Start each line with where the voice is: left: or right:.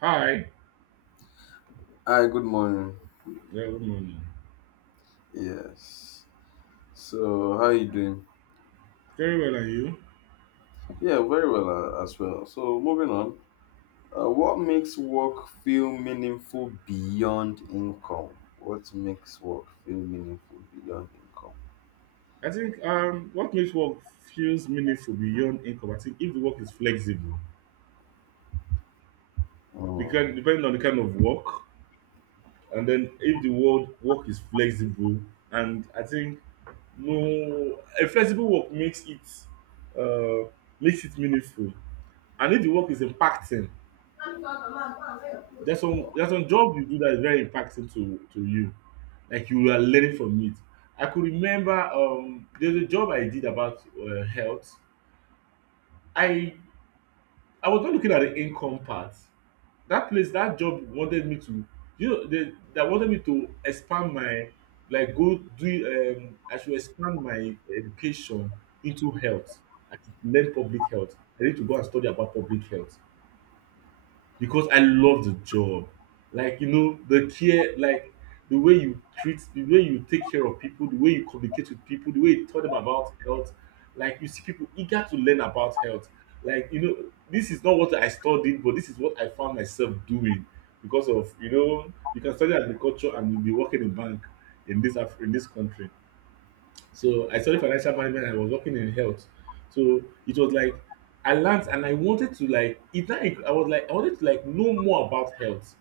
right: Hi.
left: Hi, good morning.
right: Yeah, good morning.
left: Yes. So, how you doing?
right: Very well, and you?
left: Yeah, very well as well. So, moving on. What makes work feel meaningful beyond income? What makes work feel meaningful beyond income?
right: I think what makes work feels meaningful beyond income. I think if the work is flexible,
left: Mm.
right: because depending on the kind of work, and then if the word work is flexible, and I think no, a flexible work uh, makes it meaningful. And if the work is impacting, there's some job you do that is very impactful to you, like you are learning from it. I could remember, there's a job I did about health. I i was not looking at the income part. That place, that job wanted me to, you know, they that wanted me to expand my, like, go do, I should expand my education into health. I should learn public health. I need to go and study about public health because I love the job. Like, you know, the care, like the way you treat, the way you take care of people, the way you communicate with people, the way you tell them about health. Like, you see people eager to learn about health. Like, you know, this is not what I studied, but this is what I found myself doing because of, you know, you can study agriculture and you'll be working in bank in this in this country. So I studied financial management and I was working in health. So it was like I learned and I wanted to like it now. I was like I wanted to like know more about health.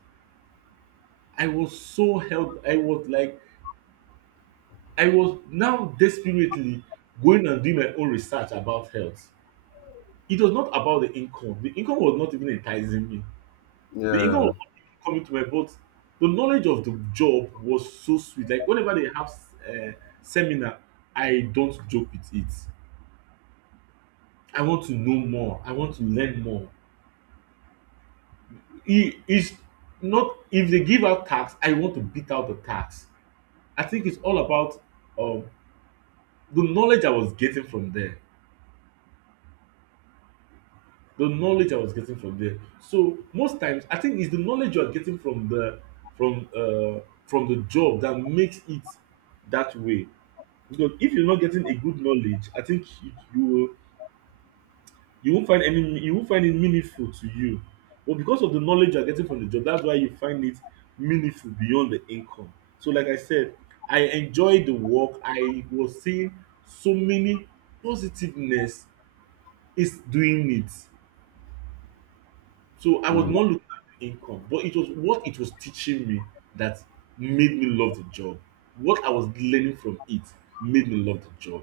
right: I was so health I was like I was now desperately going and doing my own research about health. It was not about the income. The income was not even enticing me. The income
left: Yeah.
right: was not even coming to my boat. The knowledge of the job was so sweet. Like whenever they have uh, seminar, I don't joke with it. I want to know more. I want to learn more. It is not if they give out tax, I want to beat out the tax. I think it's all about um, the knowledge I was getting from there. The knowledge I was getting from there. So most times, I think it's the knowledge you are getting from uh, from the job that makes it that way. Because if you're not getting a good knowledge, I think you will, you won't find any, you won't find it meaningful to you, but because of the knowledge you are getting from the job, that's why you find it meaningful beyond the income. So like I said, I enjoy the work. I was seeing so many positiveness is doing it. So I was
left: Mm.
right: not looking at the income, but it was what it was teaching me that made me love the job. What I was learning from it made me love the job.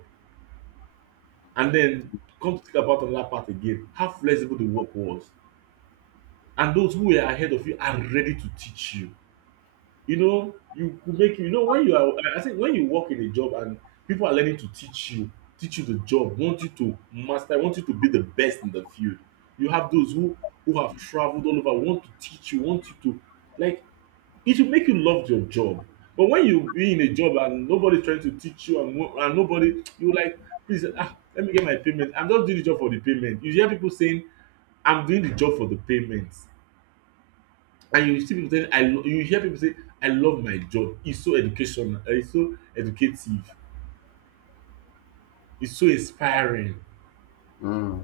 right: And then come to think about another part again, how flexible the work was, and those who are ahead of you are ready to teach you. You know, you could make you know when you are. I think when you work in a job and people are learning to teach you the job, want you to master, want you to be the best in the field. You have those who have traveled all over, want to teach you, want you to like. It will make you love your job. But when you be in a job and nobody's trying to teach you and, and nobody, you like, please, ah, let me get my payment. I'm just doing the job for the payment. You hear people saying, I'm doing the job for the payments. And you see people saying I lo, you hear people say I love my job, it's so educational, it's so educative, it's so inspiring.
left: Mm.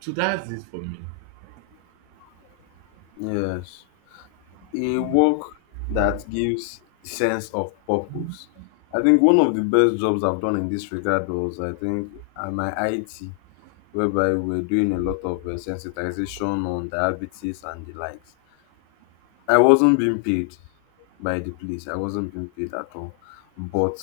right: So that's it for me.
left: Yes. A work that gives sense of purpose. I think one of the best jobs I've done in this regard was I think my IT, whereby we were doing a lot of sensitization on diabetes and the likes. I wasn't being paid by the place. I wasn't being paid at all. But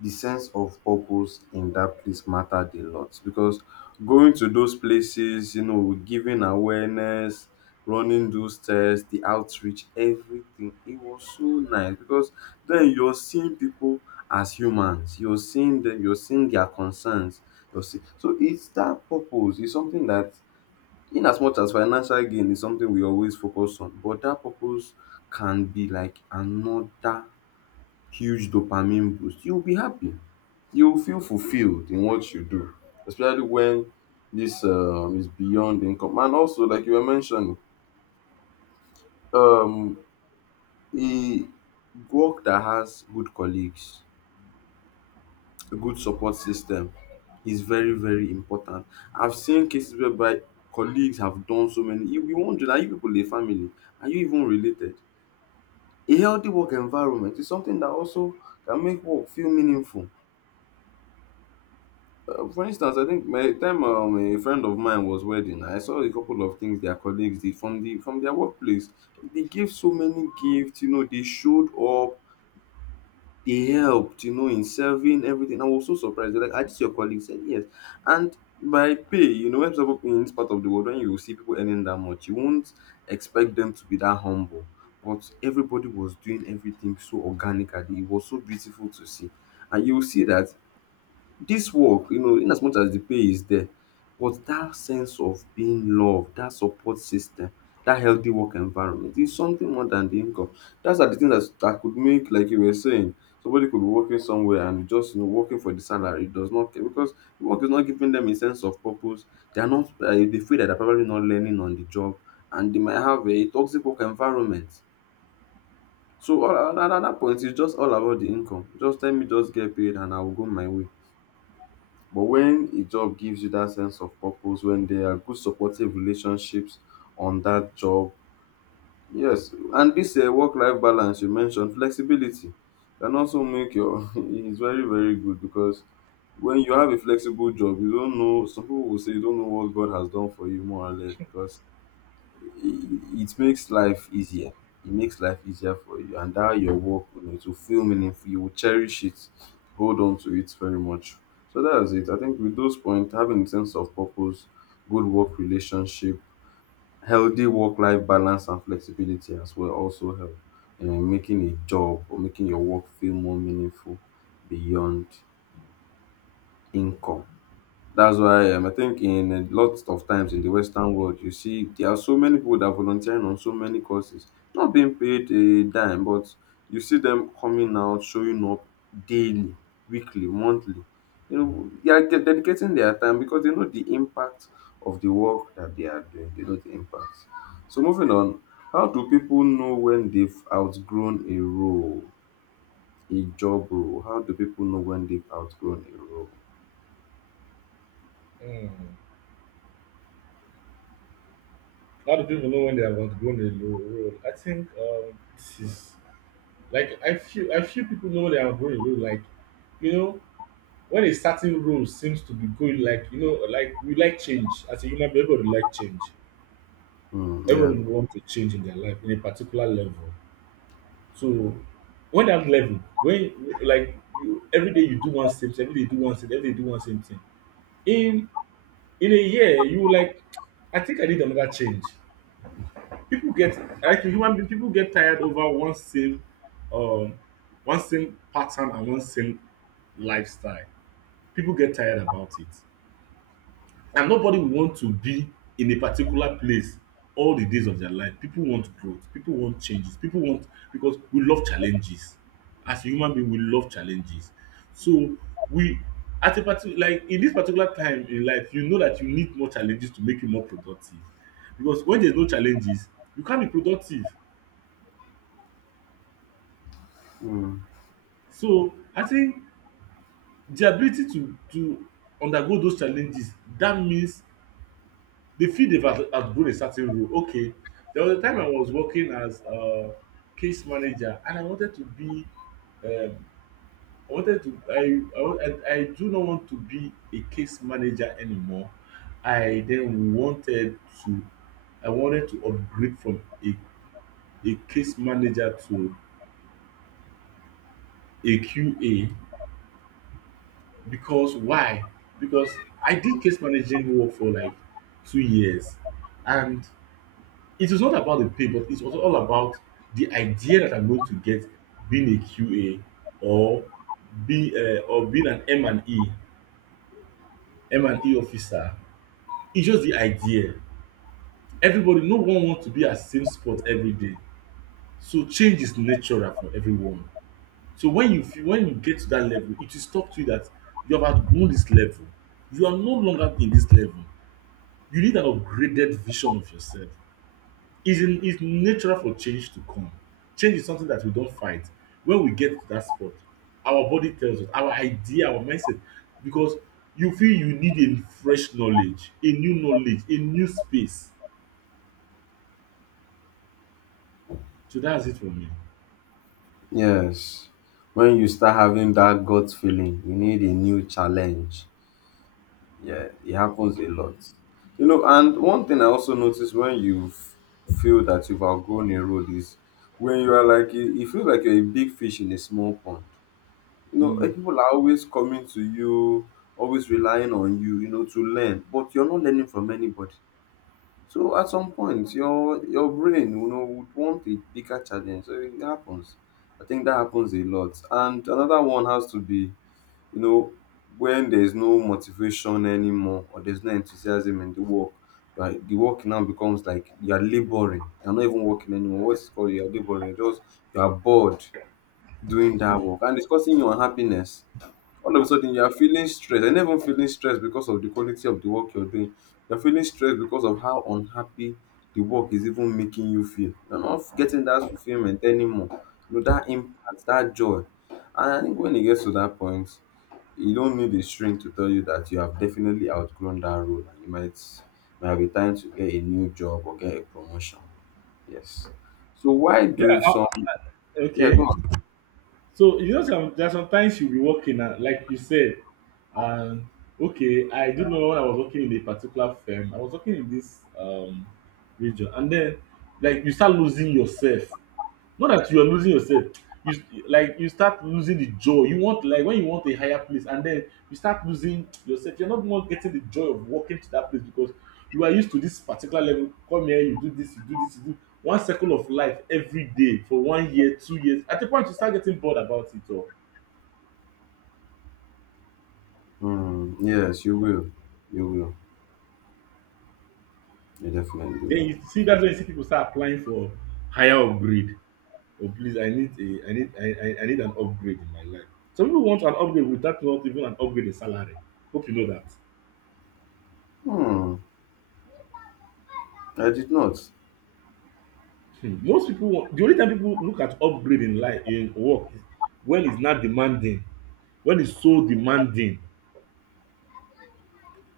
left: the sense of purpose in that place mattered a lot because going to those places, you know, giving awareness, running those tests, the outreach, everything, it was so nice because then you're seeing people as humans, you're seeing them, you're seeing their concerns. So it's that purpose, it's something that in as much as financial gain is something we always focus on, but that purpose can be like another huge dopamine boost. You'll be happy. You'll feel fulfilled in what you do, especially when this is beyond income. And also, like you were mentioning, um, a work that has good colleagues, a good support system is very, very important. I've seen cases whereby colleagues have done so many. You wonder, are you people a family? Are you even related? A healthy work environment is something that also can make work feel meaningful. For instance, I think by the time a friend of mine was wedding, I saw a couple of things their colleagues did from their workplace. They gave so many gifts, you know, they showed up, they helped, you know, in serving everything. I was so surprised. They're like, are these your colleagues? Said, yes. And by pay, you know, when people in this part of the world, when you see people earning that much, you won't expect them to be that humble. But everybody was doing everything so organically. It was so beautiful to see. And you will see that this work, you know, in as much as the pay is there, but that sense of being loved, that support system, that healthy work environment is something more than the income. That's are the thing that's, that could make, like you were saying, somebody could be working somewhere and just, you know, working for the salary does not care because the work is not giving them a sense of purpose. They are not, they feel that they're probably not learning on the job and they might have a toxic work environment. So all, at that point, it's just all about the income. Just let me just get paid and I will go my way. But when a job gives you that sense of purpose, when there are good supportive relationships on that job, yes. And this work-life balance you mentioned, flexibility can also make your it's very, very good because when you have a flexible job, you don't know. Some people will say you don't know what God has done for you more or less because it makes life easier. It makes life easier for you, and that your work, you know, it will feel meaningful. You will cherish it, hold on to it very much. So that is it. I think with those points, having a sense of purpose, good work relationship, healthy work-life balance, and flexibility as well also help in making a job or making your work feel more meaningful beyond income. That's why I think in a lot of times in the Western world, you see there are so many people that are volunteering on so many causes, not being paid a dime, but you see them coming out, showing up daily, weekly, monthly. You know, they are dedicating their time because they know the impact of the work that they are doing. They know the impact. So moving on, how do people know when they've outgrown a role, a job role? How do people know when they've outgrown a role?
right: Mm. How do people know when they have outgrown a role? I think this is like I feel people know when they have outgrown a role. Like you know when a certain role seems to be going, like you know, like we like change as a human being. Everybody like change.
left: Hmm, yeah.
right: Everybody want to change in their life in a particular level. So when dat level when like you everyday you do one same thing, everyday you do one same thing, everyday you do one same thing in in a year you will like, I think I need another change. Pipu get, like human being pipu get tired over um one same pattern and one same lifestyle. Pipu get tired about it. And nobody will want to be in a particular place all the days of their life. People want growth, people want changes, people want because we love challenges. As a human being, we love challenges. So we at a parti like in this particular time in life, you know that you need more challenges to make you more productive. Because when there's no challenges, you can't be productive.
left: Hmm.
right: So I think the ability to undergo those challenges, that means the field have outgrown a certain role. Okay, there was a time I was working as a case manager, and I wanted to be. Um, I wanted to. I do not want to be a case manager anymore. I then wanted to. I wanted to upgrade from a case manager to a QA. Because why? Because I did case managing work for like 2 years, and it is not about the pay, but it's also all about the idea that I'm going to get being a QA or be or being an M and E officer. It's just the idea. Everybody, no one wants to be at the same spot every day. So change is natural for everyone. So when you feel when you get to that level, it will stop to you that you have outgrown this level. You are no longer in this level. You need an upgraded vision of yourself. It's, in, it's natural for change to come. Change is something that we don't fight. When we get to that spot, our body tells us, our idea, our mindset, because you feel you need a fresh knowledge, a new space. So that's it for me.
left: Yes. When you start having that gut feeling, you need a new challenge. Yeah, it happens a lot. You know, and one thing I also notice when you feel that you've outgrown a road is when you are like, you feel like you're a big fish in a small pond. You know,
right: Mm.
left: eh, people are always coming to you, always relying on you, you know, to learn, but you're not learning from anybody. So at some point, your brain, you know, would want a bigger challenge. So it happens. I think that happens a lot. And another one has to be, you know, when there's no motivation anymore or there's no enthusiasm in the work, right? The work now becomes like you're laboring. You're not even working anymore. What's it called? You're laboring. You're bored doing that work. And it's causing you unhappiness. All of a sudden you are feeling stressed and even feeling stressed because of the quality of the work you're doing. You're feeling stressed because of how unhappy the work is even making you feel. You're not getting that fulfillment anymore, you know, that impact, that joy. And I think when it gets to that point, you don't need a string to tell you that you have definitely outgrown that role, and you might be time to get a new job or get a promotion. Yes. So why
right: Yeah.
left: do some, yeah, go
right: Okay.
left: on.
right: So you know, some there are sometimes you'll be working, and like you said, um, okay, I do remember when I was working in a particular firm. I was working in this region, and then like you start losing yourself. Not that you are losing yourself. You like you start losing the joy. You want like when you want a higher place, and then you start losing yourself. You're not more getting the joy of walking to that place because you are used to this particular level. Come here, you do this, you do this, you do one circle of life every day for 1 year, 2 years. At a point, you start getting bored about it all.
left: Hmm, yes you will, you will you definitely
right: Then
left: will.
right: you see that's when you see people start applying for higher upgrade. Oh please, I need a I need I need an upgrade in my life. Some people want an upgrade without not even an upgrade in salary. Hope you know that.
left: Hmm. I did not.
right: Hmm, most people want, the only time people look at upgrade in life in work is when it's not demanding, when it's so demanding.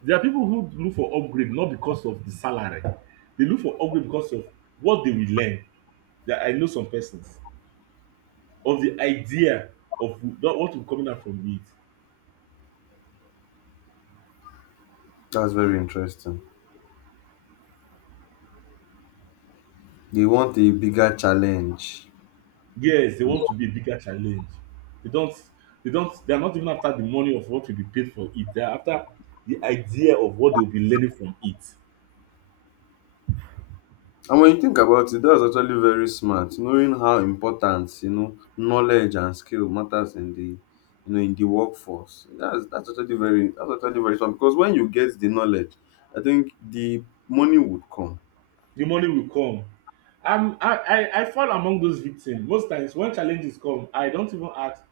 right: There are people who look for upgrade not because of the salary. They look for upgrade because of what they will learn. That I know some persons of the idea of that what will coming out from it.
left: That's very interesting. They want a bigger challenge.
right: Yes, they want to be a bigger challenge. they don't they are not even after the money of what will be paid for it. They are after the idea of what they will be learning from it.
left: And when you think about it, that's actually very smart. Knowing how important, you know, knowledge and skill matters in the, you know, in the workforce. That's actually very that's actually very smart because when you get the knowledge, I think the money would come.
right: The money will come. I'm, I fall among those victims. Most times when challenges come, I don't even ask,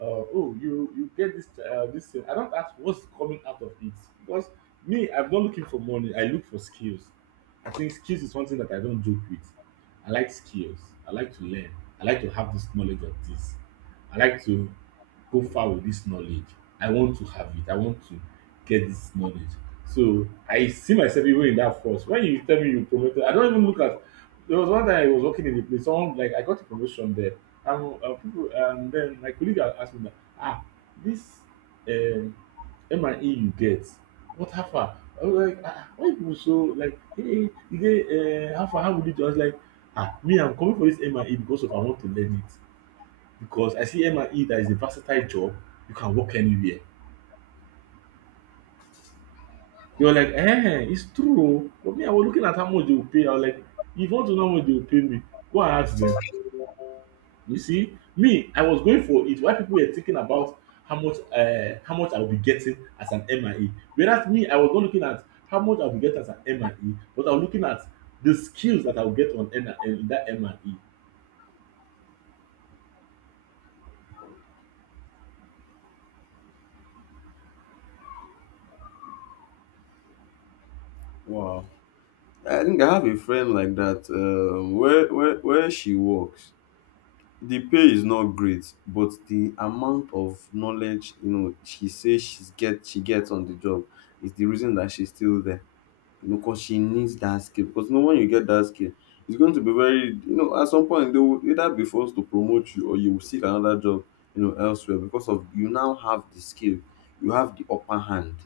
right: uh, oh, you get this this thing. I don't ask what's coming out of it because me, I'm not looking for money. I look for skills. I think skills is something that I don't joke with. I like skills. I like to learn. I like to have this knowledge of this. I like to go far with this knowledge. I want to have it. I want to get this knowledge. So I see myself even in that force. When you tell me you promoted, I don't even look at. There was one time I was working in a place. Someone like I got a promotion there, and people, and then my colleague had asked me that, ah, this um, M&E you get, what hafa? I was like, ah, ah, why people so like, hey, you dey hafa? How would you do? I was like, me, I'm coming for this M and E because of I want to learn it because I see M and E that is a versatile job. You can work anywhere. They were like, "Ehen, it's true oh." But me, I was looking at how much they will pay. I was like, if you want to know how much they will pay me, go and ask them. You see, me, I was going for it while people were thinking about how much I will be getting as an MIA. Whereas me, I was not looking at how much I will be getting as an MIA, but I was looking at the skills that I will get in that MIA.
left: Wow. I think I have a friend like that, where where she works. The pay is not great, but the amount of knowledge, you know, she says she gets on the job is the reason that she's still there, you know, because she needs that skill. Because you know, when you get that skill, it's going to be very, you know, at some point they will either be forced to promote you or you will seek another job, you know, elsewhere, because of you now have the skill, you have the upper hand.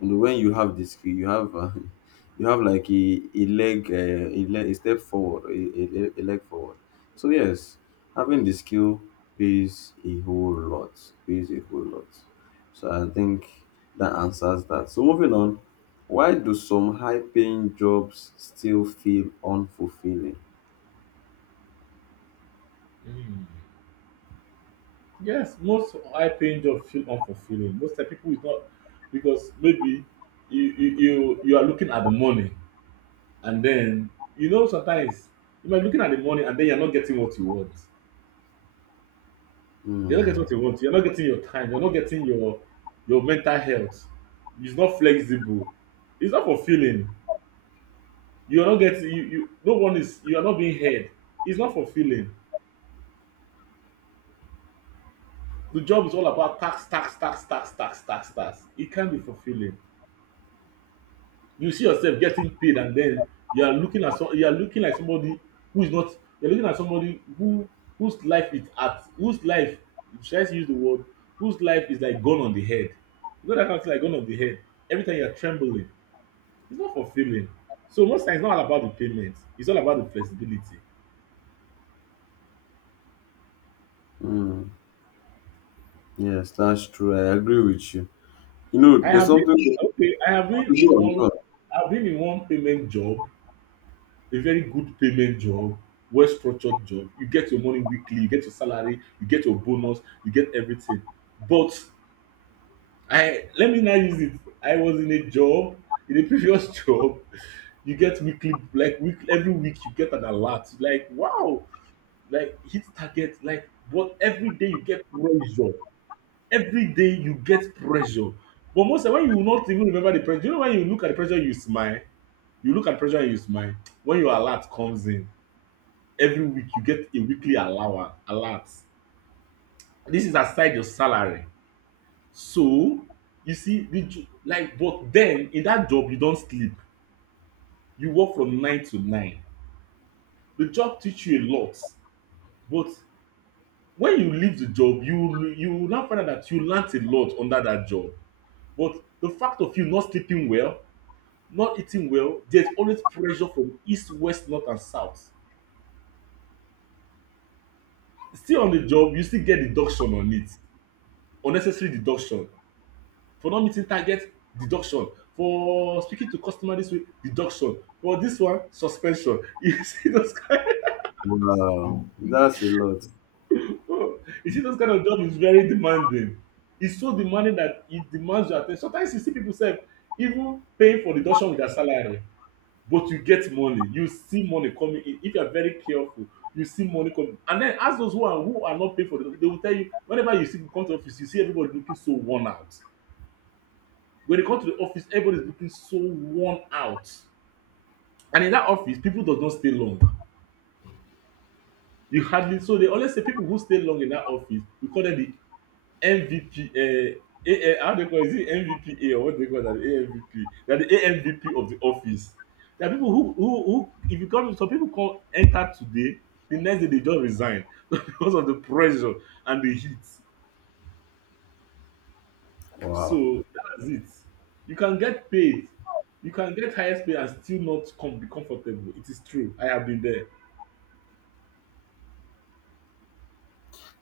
left: You know when you have the skill, you have you have like a leg a leg, a step forward, a leg forward. So yes, having the skill pays a whole lot. Pays a whole lot. So I think that answers that. So moving on, why do some high-paying jobs still feel unfulfilling?
right: Mm. Yes, most high paying job feel unfulfilling. Most of the people is not because maybe you are looking at the money. And then, sometimes you might be looking at the money and then you're not getting what you want. You're not getting
left: Hmm,
right: what you want. You're not getting your time. You're not getting your mental health. It's not flexible. It's not fulfilling. You're not getting you no one is you are not being heard. It's not fulfilling. The job is all about tax, tax, tax, tax, tax, tax, tax. It can not be fulfilling. You see yourself getting paid and then you are looking at some you are looking like somebody who is not you are looking at somebody who whose life is at whose life should I use the word whose life is like gone on the head. You know that kind of thing like gone on the head. Every time you are trembling, it's not fulfilling. So most times it's not all about the payment, it's all about the flexibility.
left: hmm. Yes, that's true. I agree with you. You know,
right: I
left: there's
right: have been
left: something.
right: okay
left: Go on, go on.
right: I have been in one payment job, a very good payment job, well structured job. You get your money weekly, you get your salary, you get your bonus, you get everything. But I let me now use it. I was in a job, in a previous job, you get weekly like week every week you get an alert. Like wow, like hit target, like but every day you get pressure. Every day you get pressure. But most of the time, when you will not even remember the pressure, you know when you look at the pressure, you smile. You look at pressure and you smile. When your alert comes in, every week you get a weekly allowance alert. This is aside your salary. So you see like but then in that job you don sleep. You work from nine to nine. The job teach you a lot. But when you leave the job you you will now find out that you learnt a lot under that job, but the fact of you not sleeping well, not eating well, there's always pressure from east, west, north and south. Still on the job you still get deduction on it. Unnecessary deduction for not meeting target. Deduction for speaking to customer this way. Deduction for this one, suspension, you see those kind
left: Wow, that's a lot.
right: of oh, you see those kind of job is very demanding. It's so demanding that it demands your at ten tion. Sometimes you see people sef even paying for deduction with their salary. But you get money, you see money coming in if you are very careful. You see money coming and then ask those who are not paying for deduction, they will tell you whenever you see come to office you see everybody looking so worn out. When you come to the office everybody is looking so worn out. And in that office, people does not stay long. You hardly, so they always say people who stay long in that office, we call them the MVP. A, how they call it? Is it MVPA or what they call that? AMVP. They are the AMVP of the office. There are people who if you come some people come enter today, the next day they just resign because of the pressure and the heat.
left: Wow.
right: So that's it. You can get paid. You can get highest pay and still not come be comfortable. It is true. I have been there.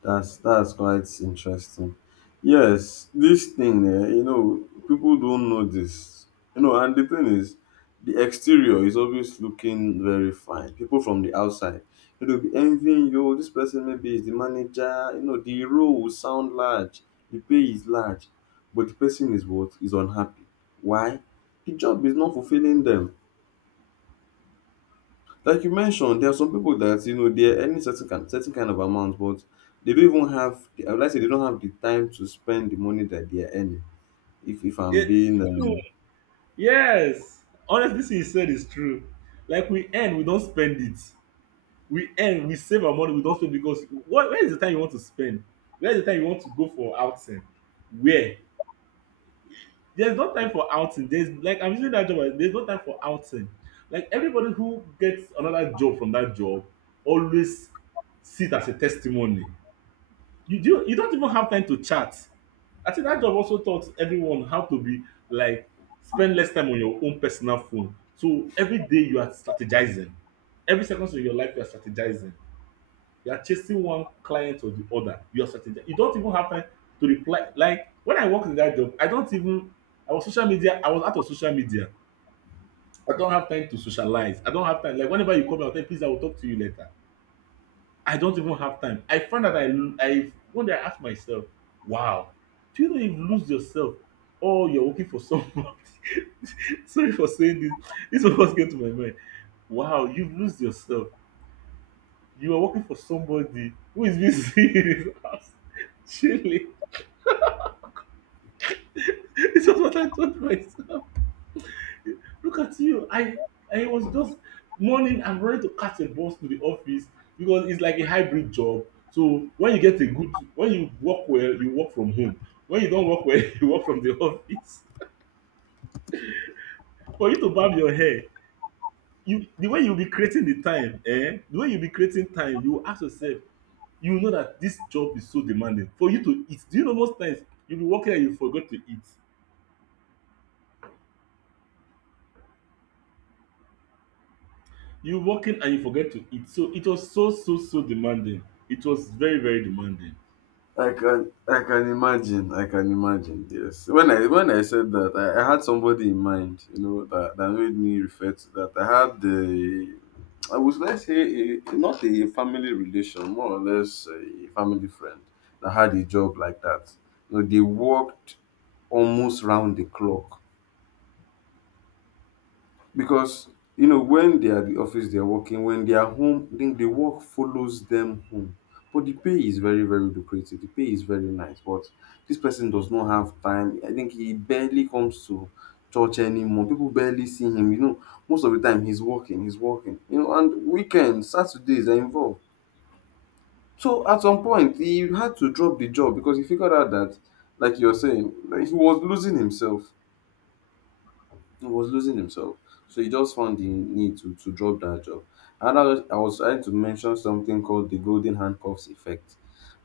left: That's quite interesting. Yes, this thing, eh, you know, people don't know this. You know, and the thing is, the exterior is always looking very fine. People from the outside, you know, be envying you. "Oh, this person maybe is the manager. You know, the role will sound large, the pay is large, but the person is what is unhappy. Why? The job is not fulfilling them. Like you mentioned, there are some people that you know they're earning certain kind of amount, but they don't even have. I would like to say they don't have the time to spend the money that they are earning. If I'm
right: It,
left: being
right: Yes, honestly thing you said is true. Like we earn, we don't spend it. We earn, we save our money, we don't spend because what where is the time you want to spend? Where is the time you want to go for outing? Where? There's no time for outing. There's like I'm using that job. There's no time for outing. Like everybody who gets another job from that job always sit as a testimony. You don't even have time to chat. I think that job also taught everyone how to be like spend less time on your own personal phone. So every day you are strategizing. Every second of your life you are strategizing. You are chasing one client or the other. You are strategizing. You don't even have time to reply. Like when I worked in that job, I don't even I was out of social media. I don't have time to socialize. I don't have time. Like whenever you call me, I'll tell you, please, I will talk to you later. I don't even have time. I find that I one day I ask myself, wow, do you know you've lose yourself? Oh, you're working for someone? Sorry for saying this. This was what came to my mind. Wow, you've lose yourself. You are working for somebody who is busy in his house, chilling. This is what I told myself. Look at you. I was just morning, I'm ready to catch a bus to the office because it's like a hybrid job. So when you get a good when you work well, you work from home. When you don't work well, you work from the office. For you to barb your hair, you the way you'll be creating the time, eh? The way you'll be creating time, you will ask yourself, you know that this job is so demanding. For you to eat, do you know most times you'll be working and you forget to eat. You're working and you forget to eat. So it was so so so demanding. It was very, very demanding.
left: I can imagine. I can imagine. Yes. When I said that, I had somebody in mind. You know that that made me refer to that. I had the, I was, let's say a, not a family relation, more or less a family friend that had a job like that. You know, they worked almost round the clock because you know when they are at the office, they are working. When they are home, then the work follows them home. But the pay is very, very lucrative. The pay is very nice. But this person does not have time. I think he barely comes to church anymore. People barely see him. You know, most of the time he's working, he's working. You know, and weekends, Saturdays are involved. So at some point he had to drop the job because he figured out that, like you're saying, like he was losing himself. So he just found the need to drop that job. And I was trying to mention something called the golden handcuffs effect.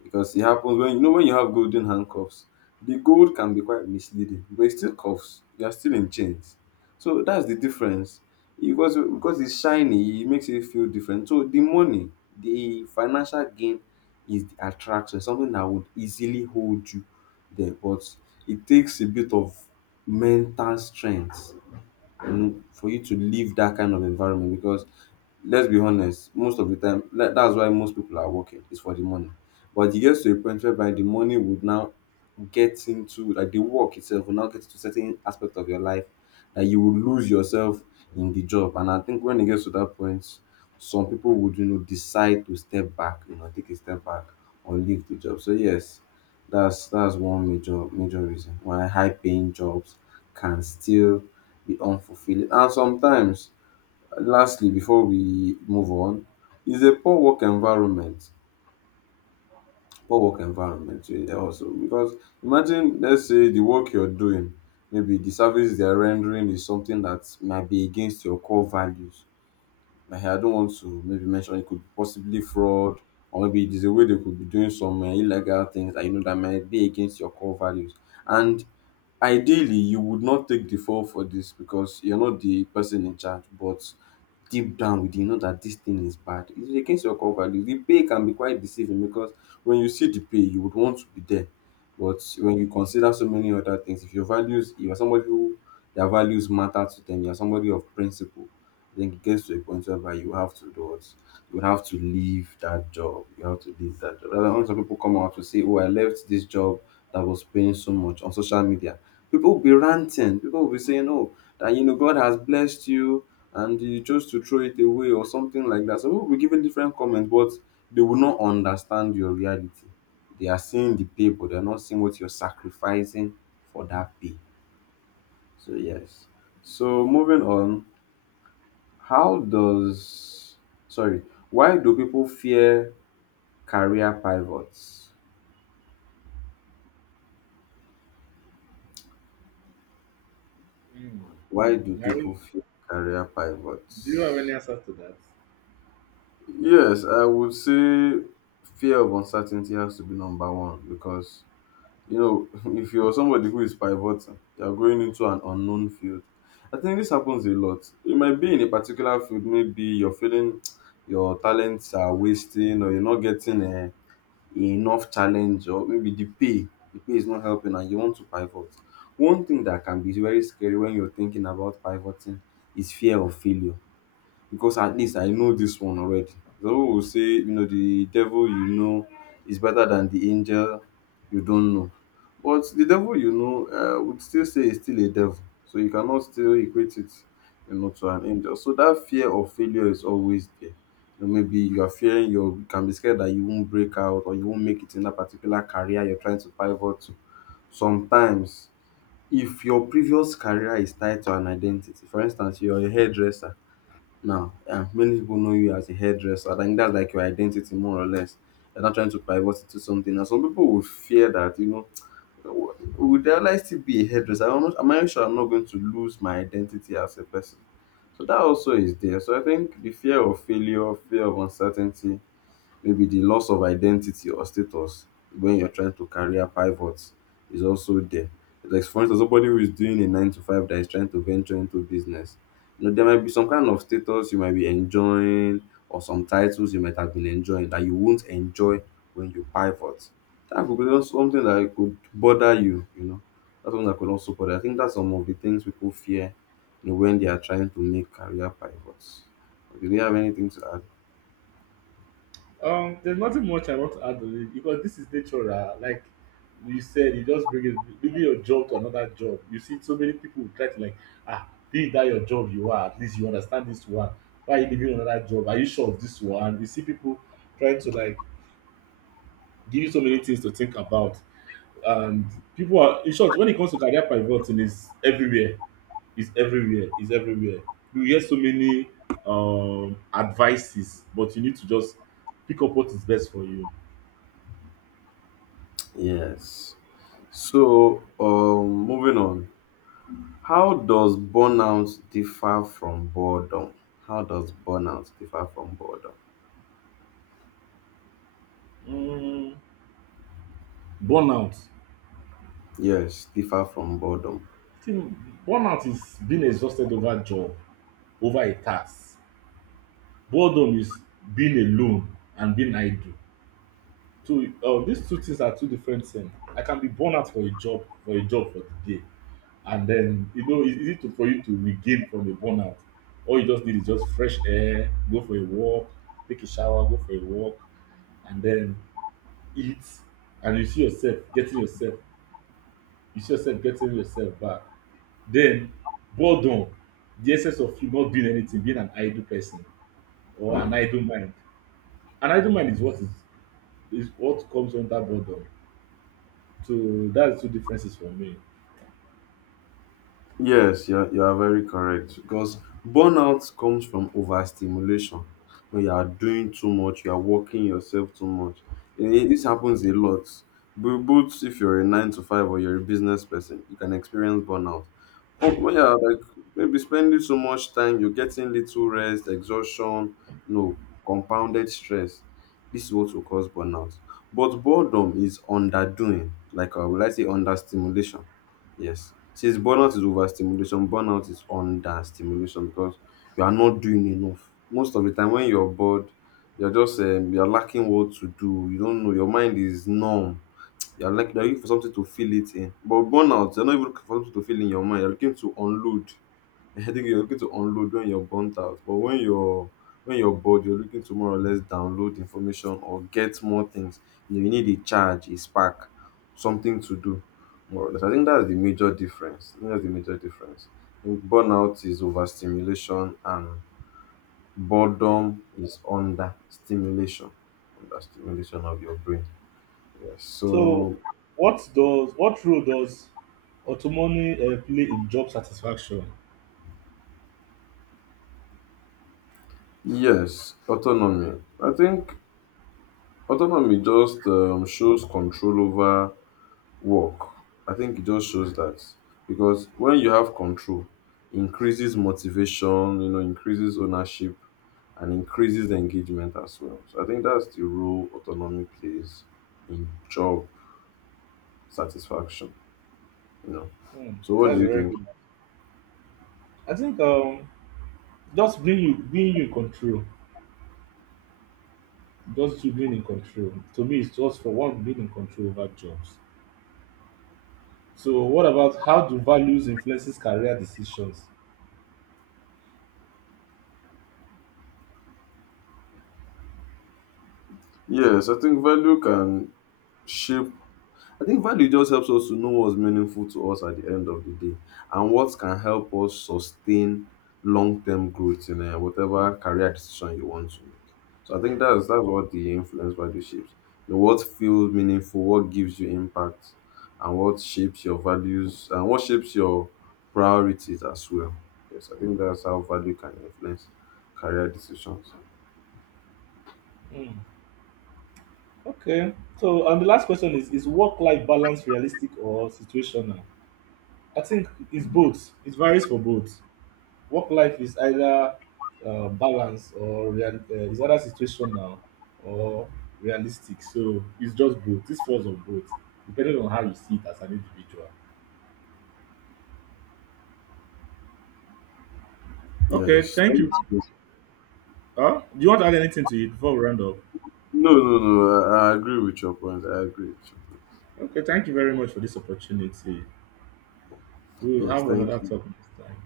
left: Because it happens when you know when you have golden handcuffs, the gold can be quite misleading, but it's still cuffs. You are still in chains. So that's the difference. Because it's shiny, it makes you feel different. So the money, the financial gain is the attraction, something that would easily hold you there. But it takes a bit of mental strength and for you to leave that kind of environment because let's be honest, most of the time that's why most people are working is for the money. But it gets to a point whereby the money would now get into like the work itself will now get into certain aspect of your life that you will lose yourself in the job. And I think when it gets to that point, some people would decide to step back, you know, take a step back or leave the job. So yes, that's one major reason why high paying jobs can still be unfulfilling. And sometimes, lastly, before we move on, is a poor work environment. Poor work environment also because imagine let's say the work you're doing, maybe the service they're rendering is something that might be against your core values. I don't want to maybe mention it could be possibly fraud, or maybe it is a way they could be doing some illegal things that you know that might be against your core values. And ideally, you would not take the fall for this because you're not the person in charge, but deep down within you know that this thing is bad. It is against your core values. The pay can be quite deceiving because when you see the pay, you would want to be there. But when you consider so many other things, if your values, you are somebody who their values matter to them, you are somebody of principle, then it gets to a point whereby you have to do what? You have to leave that job. You have to leave that job. That's why some people come out to say, "Oh, I left this job that was paying so much on social media." People will be ranting. People will be saying, "Oh, that you know, God has blessed you and you chose to throw it away," or something like that. So people will be giving different comments, but they will not understand your reality. They are seeing the pay, but they're not seeing what you're sacrificing for that pay. So yes. So moving on, how does sorry, why do people fear career pivots?
right: Mm.
left: Why do people
right: Mary,
left: fear career
right: do you have any
left: pivots?
right: answer to that?
left: Yes, I would say fear of uncertainty has to be number one because you know if you're somebody who is pivoting, you're going into an unknown field. I think this happens a lot. You might be in a particular field, maybe you're feeling your talents are wasting or you're not getting enough challenge or maybe the pay is not helping and you want to pivot. One thing that can be very scary when you're thinking about pivoting is fear of failure because at least I know this one already. The people will say, you know, the devil you know is better than the angel you don't know. But the devil you know, would still say is still a devil. So you cannot still equate it, you know, to an angel. So that fear of failure is always there. You know, maybe you are fearing you can be scared that you won't break out or you won't make it in that particular career you're trying to pivot to. Sometimes, if your previous career is tied to an identity, for instance, you're a hairdresser now. Yeah, many people know you as a hairdresser. I think that's like your identity, more or less. You're not trying to pivot it to something. And some people would fear that, you know, would I like to be a hairdresser? I'm, not, am I sure I'm not going to lose my identity as a person? So that also is there. So I think the fear of failure, fear of uncertainty, maybe the loss of identity or status when you're trying to career pivot is also there. Like for instance, somebody who is doing a nine to five that is trying to venture into business. You know, there might be some kind of status you might be enjoying or some titles you might have been enjoying that you won't enjoy when you pivot. That could be also something that could bother you, you know. That's something that could also bother. I think that's some of the things people fear, you know, when they are trying to make career pivots. Okay, do you have anything to add?
right: There's nothing much I want to add on it because this is natural. Like you said, you just bring it, leaving your job to another job. You see, so many people will try to like, ah, be that your job you are. At least you understand this one. Why are you leaving another job? Are you sure of this one? You see people trying to like give you so many things to think about. And people are, in short, when it comes to career pivoting, is everywhere. Is everywhere, is everywhere. You hear so many advices but you need to just pick up what is best for you.
left: Yes. So, moving on, how does burnout differ from boredom? How does burnout differ from boredom?
right: Mm. Burnout.
left: Yes, differ from boredom.
right: I think burnout is being exhausted over job, over a task. Boredom is being alone and being idle. So these two things are two different thing. I can be burn out for a job for the day, and then you know it's easy to for you to regain from a burnout. All you just need is just fresh air, go for a walk, take a shower, go for a walk and then eat, and you see yourself getting yourself, you see yourself getting yourself back. Then boredom, the essence of you not doing anything, being an idle person or an idle mind. An idle mind is what comes under boredom. So that's two differences for me.
left: Yes, you are very correct because burnout comes from overstimulation. When you are doing too much, you are working yourself too much. This happens a lot. Both if you're a nine to five or you're a business person, you can experience burnout. When you're like maybe spending so much time, you're getting little rest, exhaustion, no compounded stress. This is what will cause burnout. But boredom is underdoing, like will I say, under stimulation. Yes. Since burnout is overstimulation, burnout is understimulation because you are not doing enough. Most of the time, when you're bored, you're just you're lacking what to do. You don't know. Your mind is numb. You're like you're looking for something to fill it in. But burnout, you're not even looking for something to fill in your mind. You're looking to unload. I think you're looking to unload when you're burnt out, but when you're bored, you're looking to more or less download information or get more things. You, know, you need a charge, a spark, something to do. More or less. I think that's the major difference. I think that's the major difference. I think burnout is overstimulation and boredom is understimulation, understimulation of your brain. Yes.
right: So
left: So
right: what role does autonomy play in job satisfaction?
left: yes, autonomy. I think autonomy just shows control over work. I think it just shows that because when you have control, increases motivation, you know, increases ownership and increases engagement as well. So I think that's the role autonomy plays in job satisfaction, you know.
right: Hmm,
left: So what do
right: that's a
left: you
right: very
left: think?
right: good one. I think just being you in control, just you being in control. To me, it's just for one being in control over jobs. So what about how do values influences career decisions?
left: Yes, I think value can shape I think value just helps us to know what's meaningful to us at the end of the day and what can help us sustain long-term growth in whatever career decision you want to make. So I think that's what the influence value shapes. You know, what feels meaningful, what gives you impact, and what shapes your values and what shapes your priorities as well. Yes, I think that's how value can influence career decisions.
right: Hmm, okay. So and the last question is work life balance realistic or situational? I think it's both. It varies for both. Work life is either is either situational or realistic. So it's just both. This falls on both, depending on how you see it as an individual. Okay,
left: Yes.
right: thank
left: Thank
right: you.
left: you.
right: Do you want to add anything to it before we round up?
left: No, no, no. I agree with your point. I agree with your point.
right: Okay, thank you very much for this opportunity. We will
left: Yes,
right: have
left: thank
right: another
left: you.
right: talk next time.